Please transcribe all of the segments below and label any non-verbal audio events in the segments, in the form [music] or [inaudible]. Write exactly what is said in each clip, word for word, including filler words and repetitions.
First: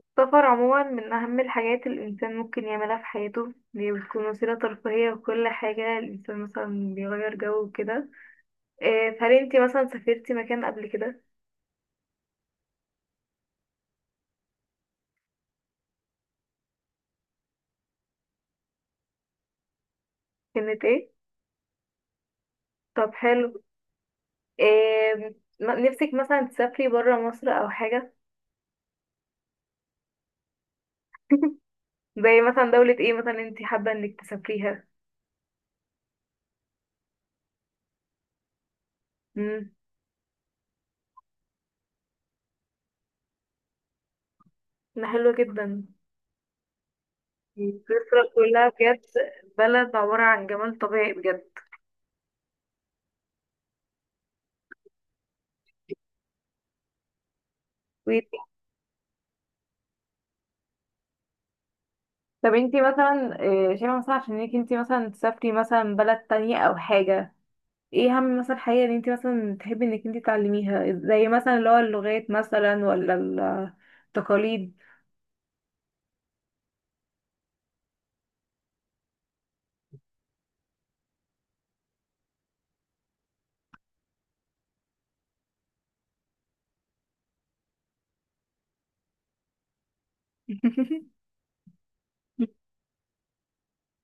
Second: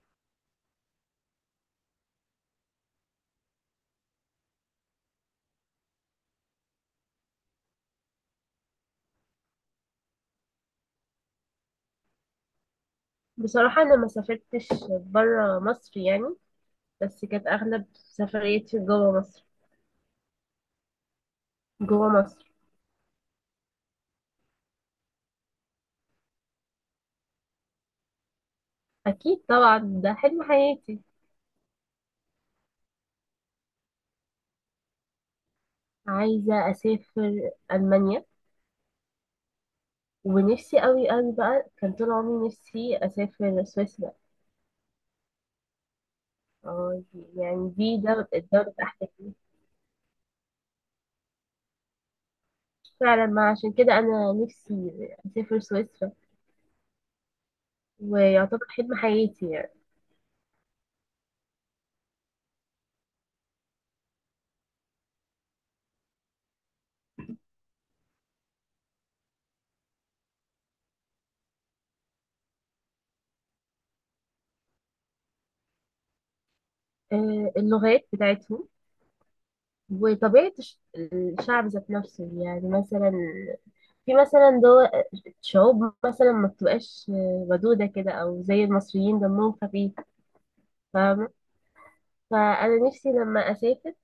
السفر عموما من أهم الحاجات اللي الإنسان ممكن يعملها في حياته. دي بتكون وسيلة ترفيهية وكل حاجة. الإنسان مثلا بيغير جو وكده. إيه، فهل انتي مثلا سافرتي مكان قبل كده؟ بصراحة أنا ما سافرتش برا مصر يعني، بس كانت أغلب سفرياتي جوا مصر. كانت ايه؟ جوا مصر طب حلو. إيه، م- نفسك مثلا تسافري برا مصر أو حاجة؟ أكيد طبعا، ده حلم حياتي. [laughs] زي مثلا دولة ايه مثلا انتي حابة انك تسافريها؟ عايزة أسافر ألمانيا، مم، ونفسي أوي أوي بقى، كان طول عمري نفسي أسافر سويسرا. ده حلو جدا. اه، يعني دي سويسرا دولة، كلها دولة بجد. أحلامي. بلد عبارة عن جمال طبيعي بجد. فعلا، ما عشان كده أنا نفسي أسافر سويسرا، ويعتبر حلم حياتي يعني. طب انتي مثلا، آه، شايفة مثلا عشان انك انتي مثلا تسافري مثلا بلد تانية او حاجة. ايه اهم مثلا حاجة ان انتي مثلا تحبي انك انتي تعلميها زي مثلا اللي هو اللغات مثلا ولا التقاليد؟ آه، اللغات بتاعتهم، وطبيعة الش- الشعب ذات نفسه. يعني مثلا في مثلا دول، شعوب مثلا ما بتبقاش ودودة كده، أو زي المصريين دمهم خفيف، [laughs] فاهمة؟ فأنا نفسي لما أسافر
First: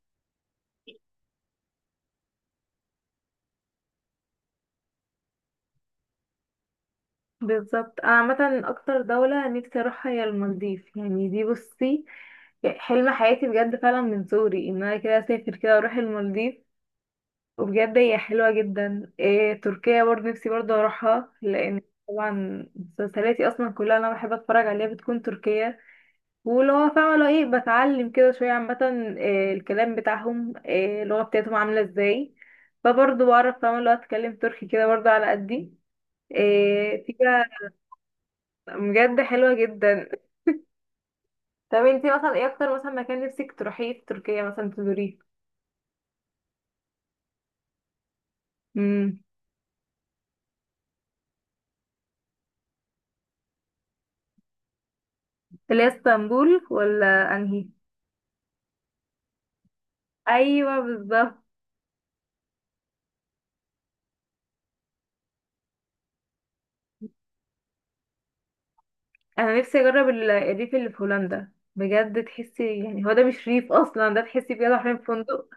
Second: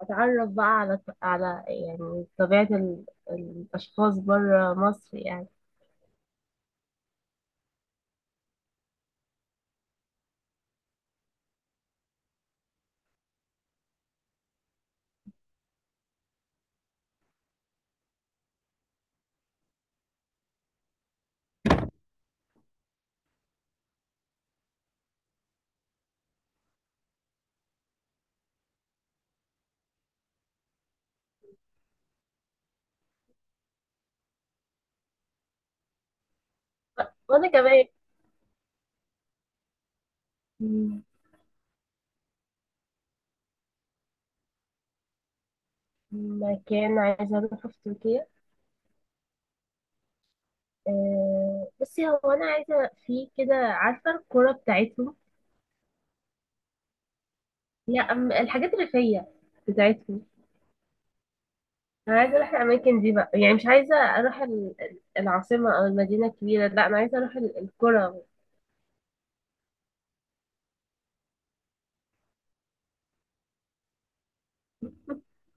أتعرف بقى على على يعني طبيعة ال... الأشخاص بره مصر يعني. بالظبط. انا عامة اكتر دولة نفسي اروحها هي المالديف. يعني دي بصي حلم حياتي بجد فعلا من صغري ان انا كده اسافر كده اروح المالديف. وبجد هي حلوة جدا. إيه تركيا برضه نفسي برضه اروحها لان طبعا مسلسلاتي اصلا كلها اللي انا بحب اتفرج عليها بتكون تركية. ولو هو فاهمة لو ايه بتعلم كده شوية عامة إيه الكلام بتاعهم، إيه اللغة بتاعتهم عاملة ازاي. فبرضه بعرف فاهمة لو اتكلم تركي كده برضه على قدي. إيه في بقى. وأنا كمان. بجد حلوة جدا. طب انتي مثلا ايه اكتر مثلا مكان نفسك تروحيه في تركيا مثلا تزوريه؟ مكان عايزة أروحه في تركيا. امم، آه، بصي، هو أنا عايزة في كده، عارفة الكرة بتاعتهم؟ اللي هي اسطنبول ولا انهي؟ لا، أم- الحاجات الريفية بتاعتهم. ايوه بالظبط. انا عايزه اروح الاماكن دي بقى، يعني مش عايزه اروح ال- ال- العاصمه او المدينه الكبيره، لا انا عايزه اروح ال- القرى. انا نفسي اجرب ال- الريف اللي في هولندا. بجد تحسي يعني هو ده مش ريف اصلا. ده تحسي بجد حرفيا في فندق.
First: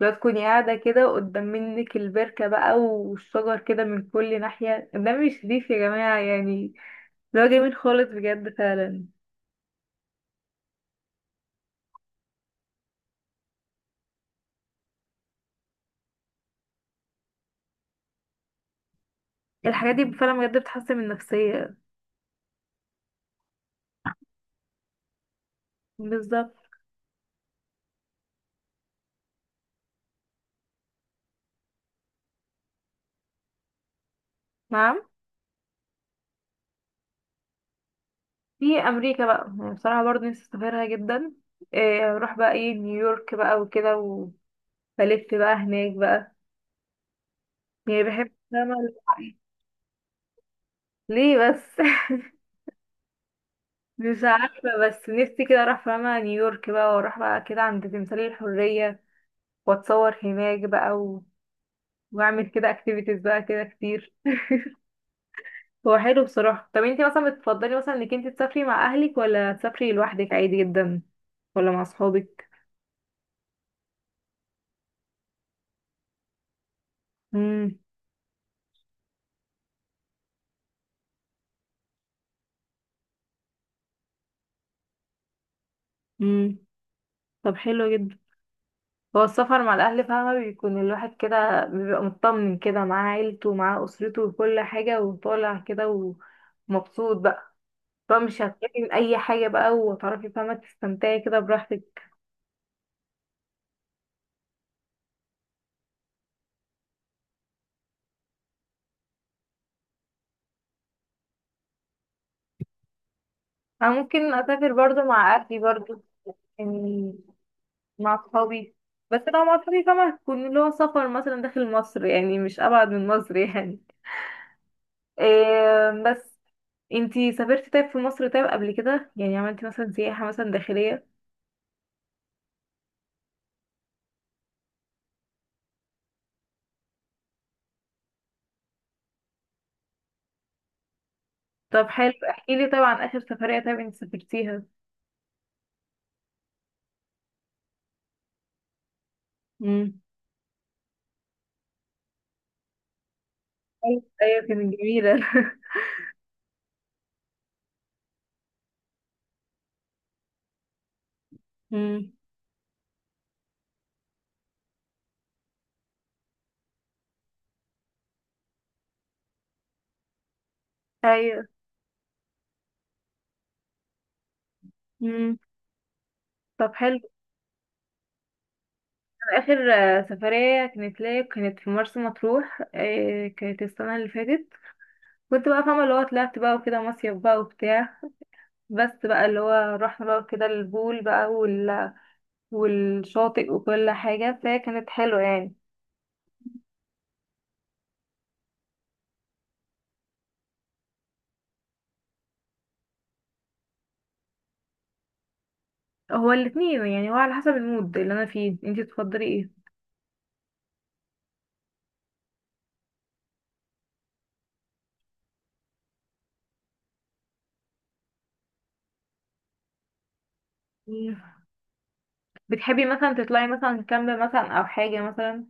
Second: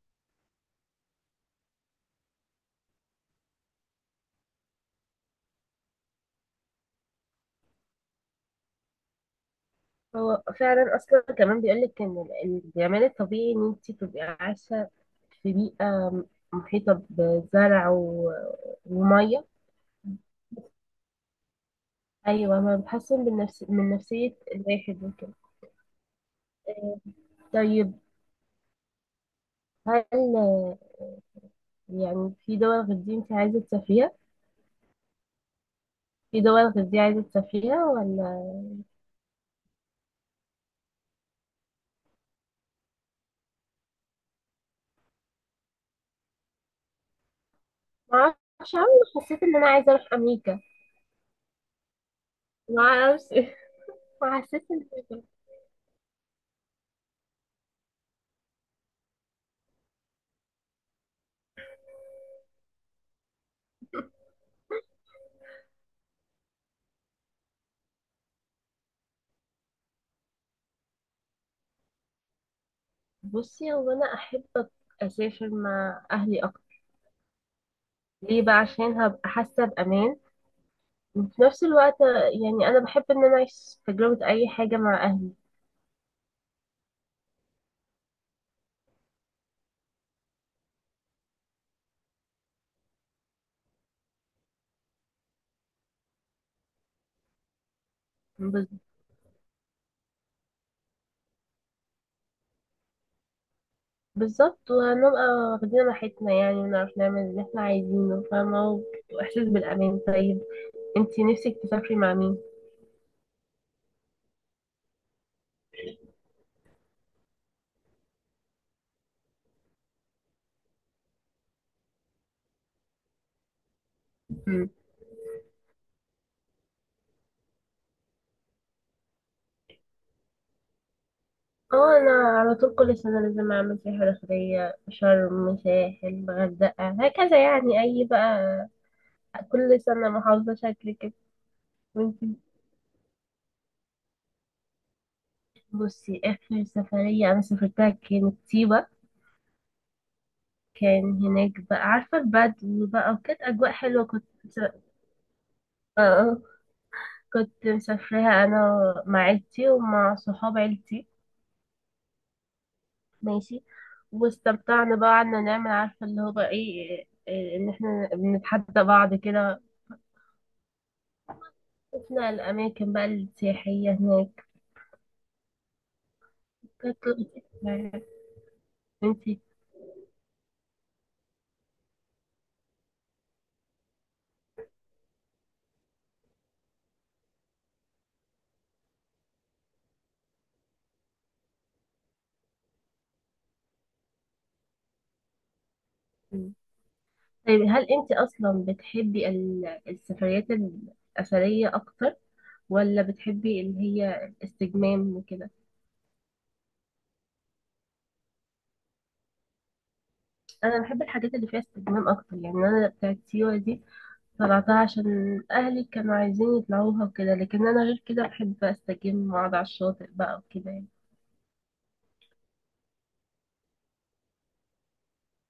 لو تكوني قاعده كده قدام منك البركه بقى والشجر كده من كل ناحيه ده مش ريف يا جماعه يعني. اللي هو جميل خالص بجد فعلا. هو فعلا اصلا كمان بيقول لك ان ال- الجمال الطبيعي، ان انت تبقي عايشه في بيئه م- محيطه بزرع و- وميه. الحاجات دي فعلا بجد بتحسن من النفسيه. ايوه، ما بتحسن من نفس من نفسيه الواحد وكده. بالظبط. آه، طيب هل آه، يعني في دول غير دي انت عايزه تسافريها؟ نعم، في دول غير دي عايزه تسافريها ولا؟ في امريكا بقى يعني بصراحه برضه نفسي اسافرها جدا. إيه، اروح بقى ايه نيويورك بقى وكده وبلف بقى هناك بقى يعني بحب معرفش، فاهمة. عمري ما اعرفش أوي، حسيت ان انا عايزه اروح امريكا. ليه بس؟ ما اعرفش. مش مع أساس عارفة بس إن- نفسي كده اروح فاهمة نيويورك بقى واروح بقى كده عند تمثالية الحرية واتصور هناك بقى و... واعمل كده اكتيفيتيز بقى كده كتير. هو حلو بصراحة. طب انتي مثلا بتفضلي مثلا انك انتي تسافري مع اهلك ولا تسافري لوحدك عادي جدا ولا مع اصحابك؟ بصي، هو أنا أحب أسافر مع أهلي أكتر. امم. ليه بقى؟ عشان هبقى حاسة بأمان، وفي نفس الوقت يعني أنا بحب إن أنا أعيش تجربة أي حاجة مع أهلي. امم. طب حلو جدا. هو السفر مع الاهل فاهمة بيكون الواحد كده بيبقى مطمن كده معاه عيلته ومعاه اسرته وكل حاجة وطالع كده ومبسوط بقى. بقى مش بز- هتخافي من اي حاجه بقى وهتعرفي فاهمه تستمتعي كده براحتك. بالظبط، وهنبقى واخدين راحتنا يعني، ونعرف نعمل اللي احنا عايزينه، فاهمة؟ وإحساس بالأمان. طيب انتي نفسك تسافري مع مين؟ انا ممكن اسافر برضو مع اهلي برضو. يعني مع اصحابي. بس لو مع اصحابي فاهمه هتكون اللي هو سفر مثلا داخل مصر. يعني مش ابعد من مصر [laughs] يعني. مم. إيه بس. انتي سافرتي طيب في مصر طيب قبل كده؟ يعني عملتي مثلا سياحه مثلا داخليه؟ اه أنا على طول كل سنة لازم أعمل سياحة داخلية، شرم، ساحل، غردقة، هكذا يعني. أي بقى كل سنة محافظة شكل كده. طب حلو. ممكن. احكي لي طيب عن اخر سفريه طيب انتي سافرتيها. بصي آخر سفرية أنا سافرتها كانت سيوة. امم. كان هناك بقى، عارفة البدو بقى، وكانت أجواء ايوه. حلوة. كنت، كانت آه. جميله. آه. كنت مسافراها أنا مع عيلتي ومع صحاب عيلتي. [laughs] امم. ماشي. واستمتعنا بقى، قعدنا نعمل عارفة اللي هو بقى إيه إيه، إن إحنا بنتحدى بعض كده. ايوه. شفنا الأماكن بقى السياحية هناك. امم. طب حلو. كانت لطيفة يعني. آخر آه، سفرية كانت ليا كانت في مرسى مطروح. آه، كانت السنة اللي فاتت. كنت بقى فاهمة اللي هو طلعت بقى وكده مصيف بقى وبتاع. بس بقى اللي هو رحنا بقى كده البول بقى وال... والشاطئ وكل حاجة فهي كانت حلوة يعني. انتي طيب، هل انت اصلا بتحبي ال- السفريات الاثريه اكتر، ولا بتحبي اللي هي الاستجمام وكده؟ هو الاتنين يعني هو على حسب المود اللي أنا فيه. انتي تفضلي ايه؟ انا بحب الحاجات اللي فيها استجمام اكتر يعني. انا بتاعت سيوه دي طلعتها عشان اهلي كانوا عايزين يطلعوها وكده، لكن انا غير كده بحب استجم واقعد على الشاطئ بقى وكده يعني. مم. بتحبي مثلا تطلعي مثلا كامب مثلا أو حاجة مثلا؟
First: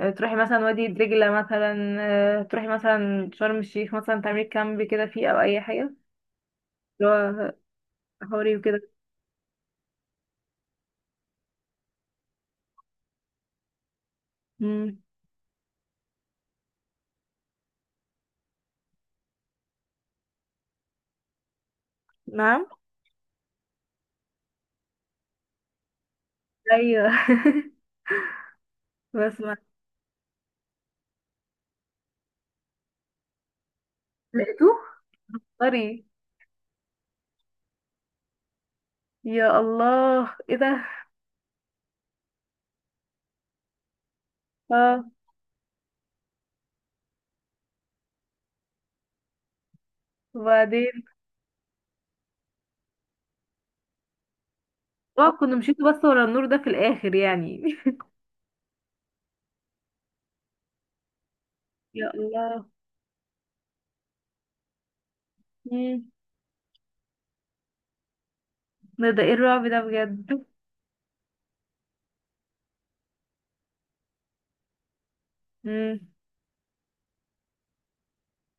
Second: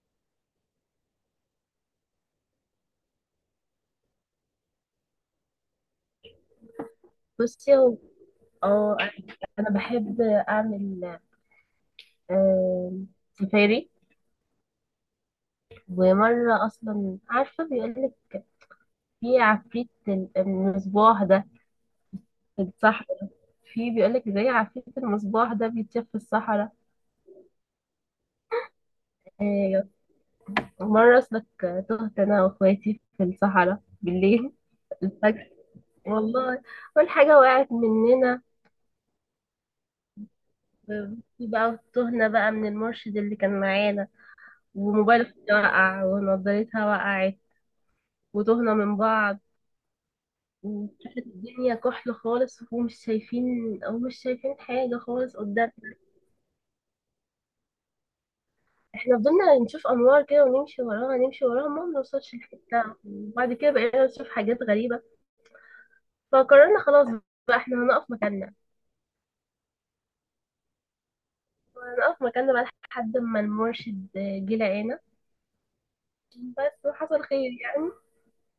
آه، تروحي مثلا وادي دجلة مثلا. آه، تروحي مثلا شرم الشيخ مثلا تعملي كامب كده فيه أو أي حاجة. اللي بصي هو- هو حوري وكده. اه، انا بحب اعمل آه، سفاري. مم. ومره اصلا عارفه، بيقولك في عفريت ال- المصباح ده، نعم. صح؟ في بيقولك زي عفريت المصباح ده بيتشاف في الصحراء. ايوه. [laughs] بسمع. آه، مرة أصلك تهت أنا وأخواتي في الصحراء بالليل. لقيته الفجر، طري. والله. أول حاجة وقعت مننا، يا الله ايه ده. في بقى تهنا بقى من المرشد اللي كان معانا، اه وموبايل أختي وقع، ونضارتها وقعت، وتهنا من بعض. وبعدين وكانت الدنيا كحل خالص ومش شايفين، أو مش شايفين حاجة اه خالص كنا قدام. مشيت بس ورا النور ده في الاخر يعني. احنا فضلنا نشوف انوار كده ونمشي وراها، نمشي وراها، ما [laughs] يا بنوصلش الله. لحتة. وبعد كده بقينا نشوف حاجات غريبة. مم. فقررنا خلاص بقى احنا هنقف مكاننا. ده ده ايه الرعب ده بجد. هنقف مكاننا بقى لحد ما المرشد جه لقانا. مم. بس وحصل خير يعني.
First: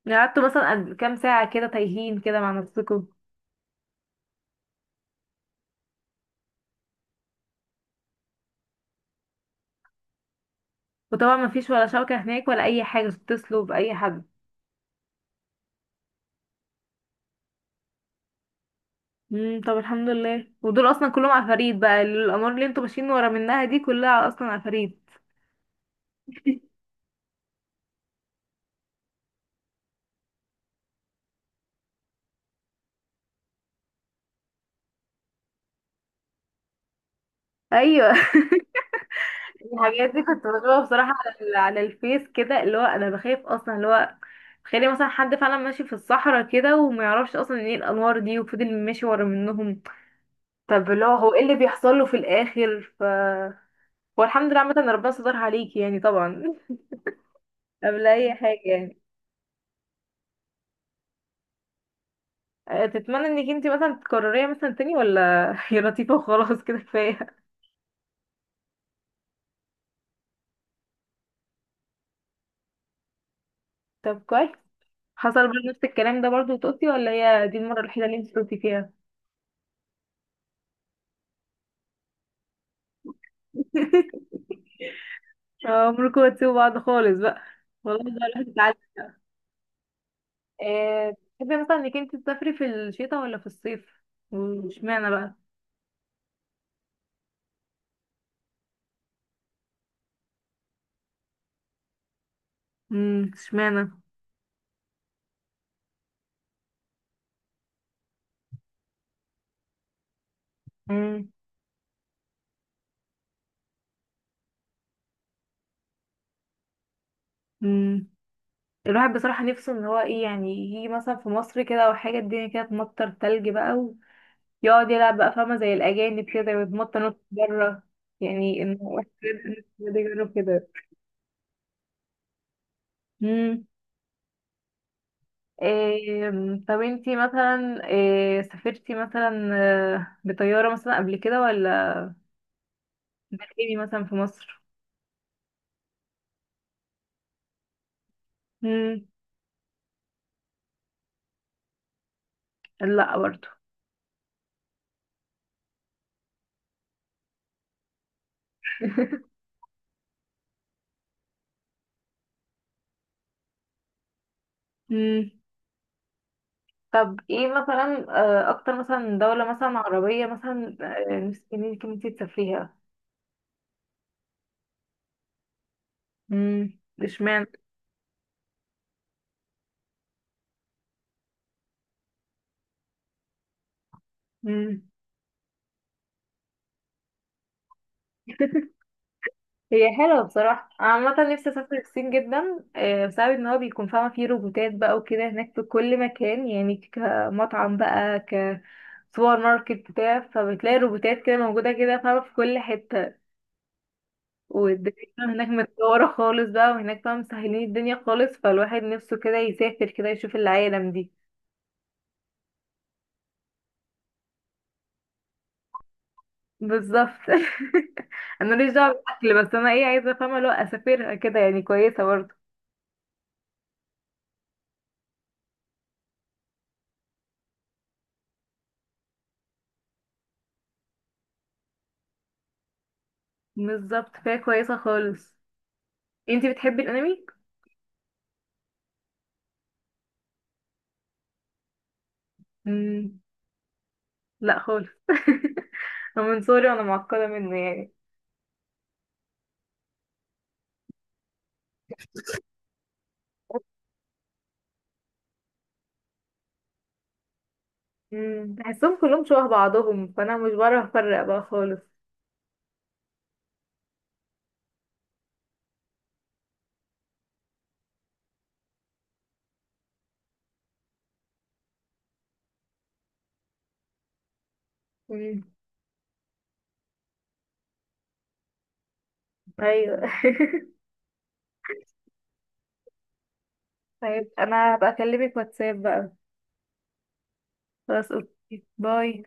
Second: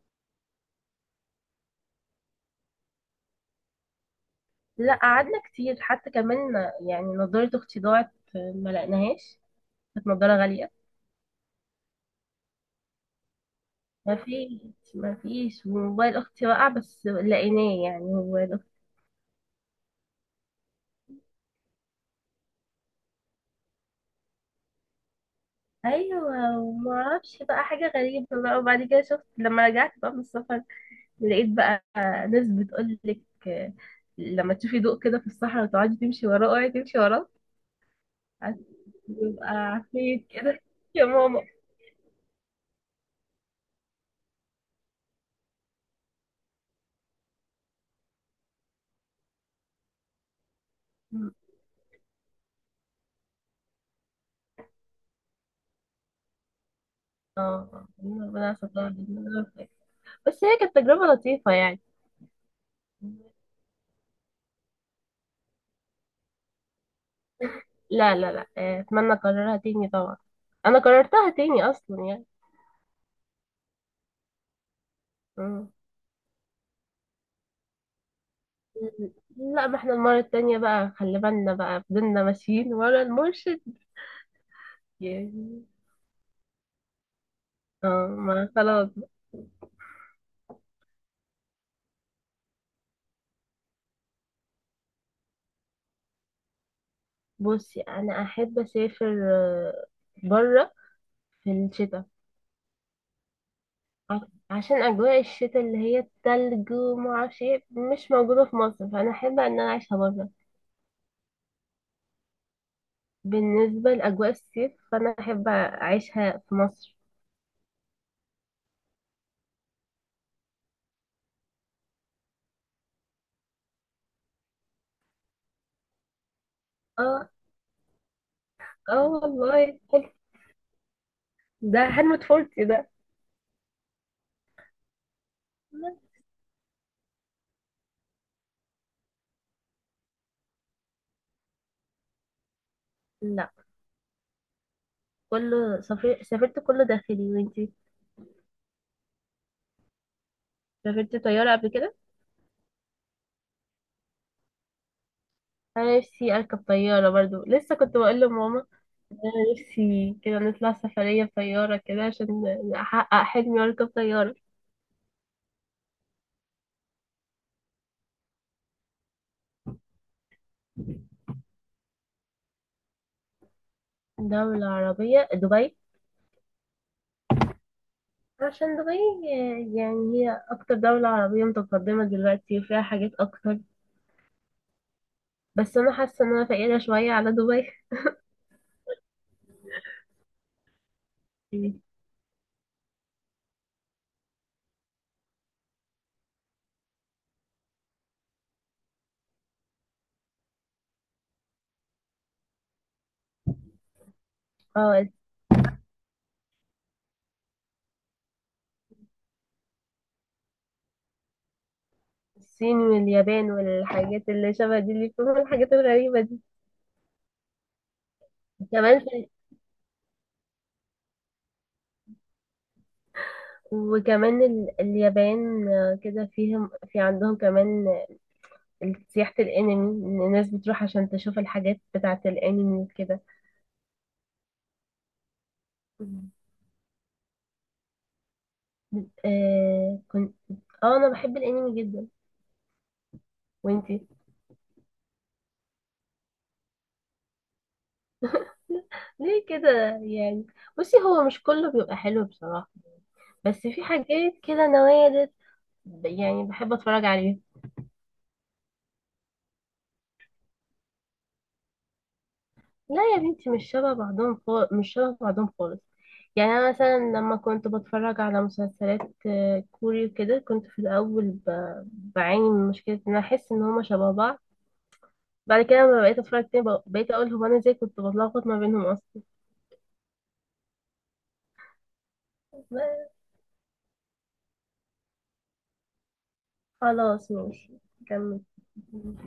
يعني قعدتوا مثلا قد- كام ساعة كده تايهين كده مع نفسكم؟ لا قعدنا كتير حتى كمان. يعني نضارة اختي ضاعت، ما لقناهاش، كانت نضارة غالية. وطبعا ما فيش ولا شبكة هناك ولا أي حاجة تتصلوا بأي ما حد. فيش. ما فيش، وموبايل اختي وقع بس لقيناه يعني، موبايل اختي. مم. طب الحمد لله. ودول أصلا كلهم عفاريت بقى. الأمور اللي انتوا ماشيين ورا منها دي كلها أصلا عفاريت. ايوه، وما اعرفش بقى، حاجه غريبه بقى. وبعد كده شفت لما رجعت بقى من السفر، لقيت بقى ناس بتقول لك لما تشوفي ضوء كده في الصحراء وتقعدي تمشي وراه، اوعي تمشي وراه، أيوه. بيبقى الحاجات دي عفيف كنت كده. بشوفها يا بصراحة على ماما. ال- على الفيس كده اللي هو انا بخاف اصلا اللي هو تخيلي مثلا حد فعلا ماشي في الصحراء كده وما يعرفش اصلا ايه الانوار دي وفضل ماشي ورا منهم. طب اللي هو هو ايه اللي بيحصل له في الاخر ف والحمد لله عامة إن ربنا سترها عليكي يعني طبعا. [laughs] اه، قبل اي ربنا حاجة ستار. يعني. بس هي كانت تجربة لطيفة يعني. أه، تتمنى انك انتي مثلا تكرريها مثلا تاني ولا [laughs] هي لطيفة وخلاص كده كفاية؟ لا لا لا آه، اتمنى اكررها تاني طبعا، انا كررتها تاني اصلا يعني. طب كويس. حصل برضه مم. نفس الكلام ده برضه وتقصي ولا هي دي المرة الوحيدة اللي انتي قلتي فيها؟ لا ما احنا المرة التانية بقى خلي بالنا بقى، فضلنا ماشيين ورا المرشد يعني. اه عمركم هتسيبوا بعض خالص بقى. والله اه ده ما الواحد اتعلم. خلاص. آه، تحبي مثلا انك انت تسافري في الشتاء ولا في الصيف؟ واشمعنى بقى؟ بصي انا احب اسافر، آه، بره، في الشتاء. امم، اشمعنى. ع- عشان اجواء الشتاء اللي هي التلج وما اعرفش ايه، مش موجوده في مصر، فانا احب ان انا اعيشها بره. امم. بالنسبه لاجواء الصيف فانا احب اعيشها في مصر. امم. الواحد بصراحة نفسه ان هو ايه يعني يجي مثلا في مصر كده او حاجة الدنيا كده تمطر تلج بقى ويقعد يلعب بقى فاهمة زي الأجانب كده ويتمطر نط اه. بره. يعني ان اه واحد والله بجد حلو. يجرب كده. ده حلم طفولتي ده. امم. إيه. طب انتي مثلا إيه سافرتي مثلا آه، بطيارة مثلا قبل كده ولا لا، بتقيمي مثلا في مصر؟ كله سافر... سافرت كله داخلي. وانتي مم. سافرت طياره قبل كده؟ لا برضو. انا نفسي اركب طياره برضو، لسه كنت بقول لماما انا نفسي كده نطلع سفرية بطيارة كده، عشان احقق حلمي واركب طيارة. مم. طب ايه مثلا آه، اكتر مثلا دولة مثلا عربية مثلا آه، نفسك ان انت إنتي تسافريها؟ دولة عربية، دبي. مم. اشمعنى؟ عشان دبي يعني هي اكتر دولة عربية متقدمة دلوقتي، وفيها حاجات اكتر. مم. بس انا حاسة ان انا فقيرة شوية على دبي. [laughs] هي حلوة بصراحة. أنا عامة نفسي اسافر الصين جدا آه، بسبب ان هو بيكون فاهمة فيه روبوتات بقى وكده هناك في كل مكان. يعني كمطعم بقى كسوبر ماركت بتاع فبتلاقي روبوتات كده موجودة كده فاهمة في كل حتة. اه، والدنيا هناك متطورة خالص بقى وهناك بقى مسهلين الدنيا خالص فالواحد نفسه كده يسافر كده يشوف العالم دي. الصين واليابان والحاجات اللي شبه دي، اللي فيهم الحاجات الغريبة دي. بالظبط. [laughs] انا ماليش كمان دعوة في، بالاكل بس انا ايه عايزة افهمها لو اسافرها كده يعني كويسة برضه. وكمان ال... اليابان، آه، كده فيهم، في عندهم كمان سياحة الانمي، ان الناس بتروح عشان تشوف الحاجات بتاعة الانمي وكده. بالظبط فهي كويسة خالص. مم. انتي بتحبي الانمي؟ آه كنت، اه انا بحب الانمي جدا. مم. وانتي؟ لا خالص. [laughs] أنا من صغري وانا معقدة منه يعني. [laughs] ليه كده يعني؟ بصي هو مش كله بيبقى حلو بصراحة، بس في حاجات كده نوادر ب- يعني بحب اتفرج عليها. مم. بحسهم كلهم شبه بعضهم فانا مش بعرف افرق بقى خالص. لا يا بنتي، مش شبه بعضهم خالص، مش شبه بعضهم خالص. يعني انا مثلا لما كنت بتفرج على مسلسلات آه، كوري وكده، كنت في الاول ب-، بعاني من مشكلة ان أنا احس ان هما شبه بعض. مم. بعد كده لما بقيت اتفرج تاني، بق- بقيت اقول هو انا ازاي كنت بتلخبط ما بينهم اصلا. ايوه. [laughs] لا، طيب انا هبقى اكلمك واتساب بقى. خلاص ماشي. خلاص كمل. اوكي باي.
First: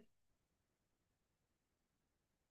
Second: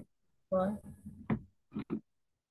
باي.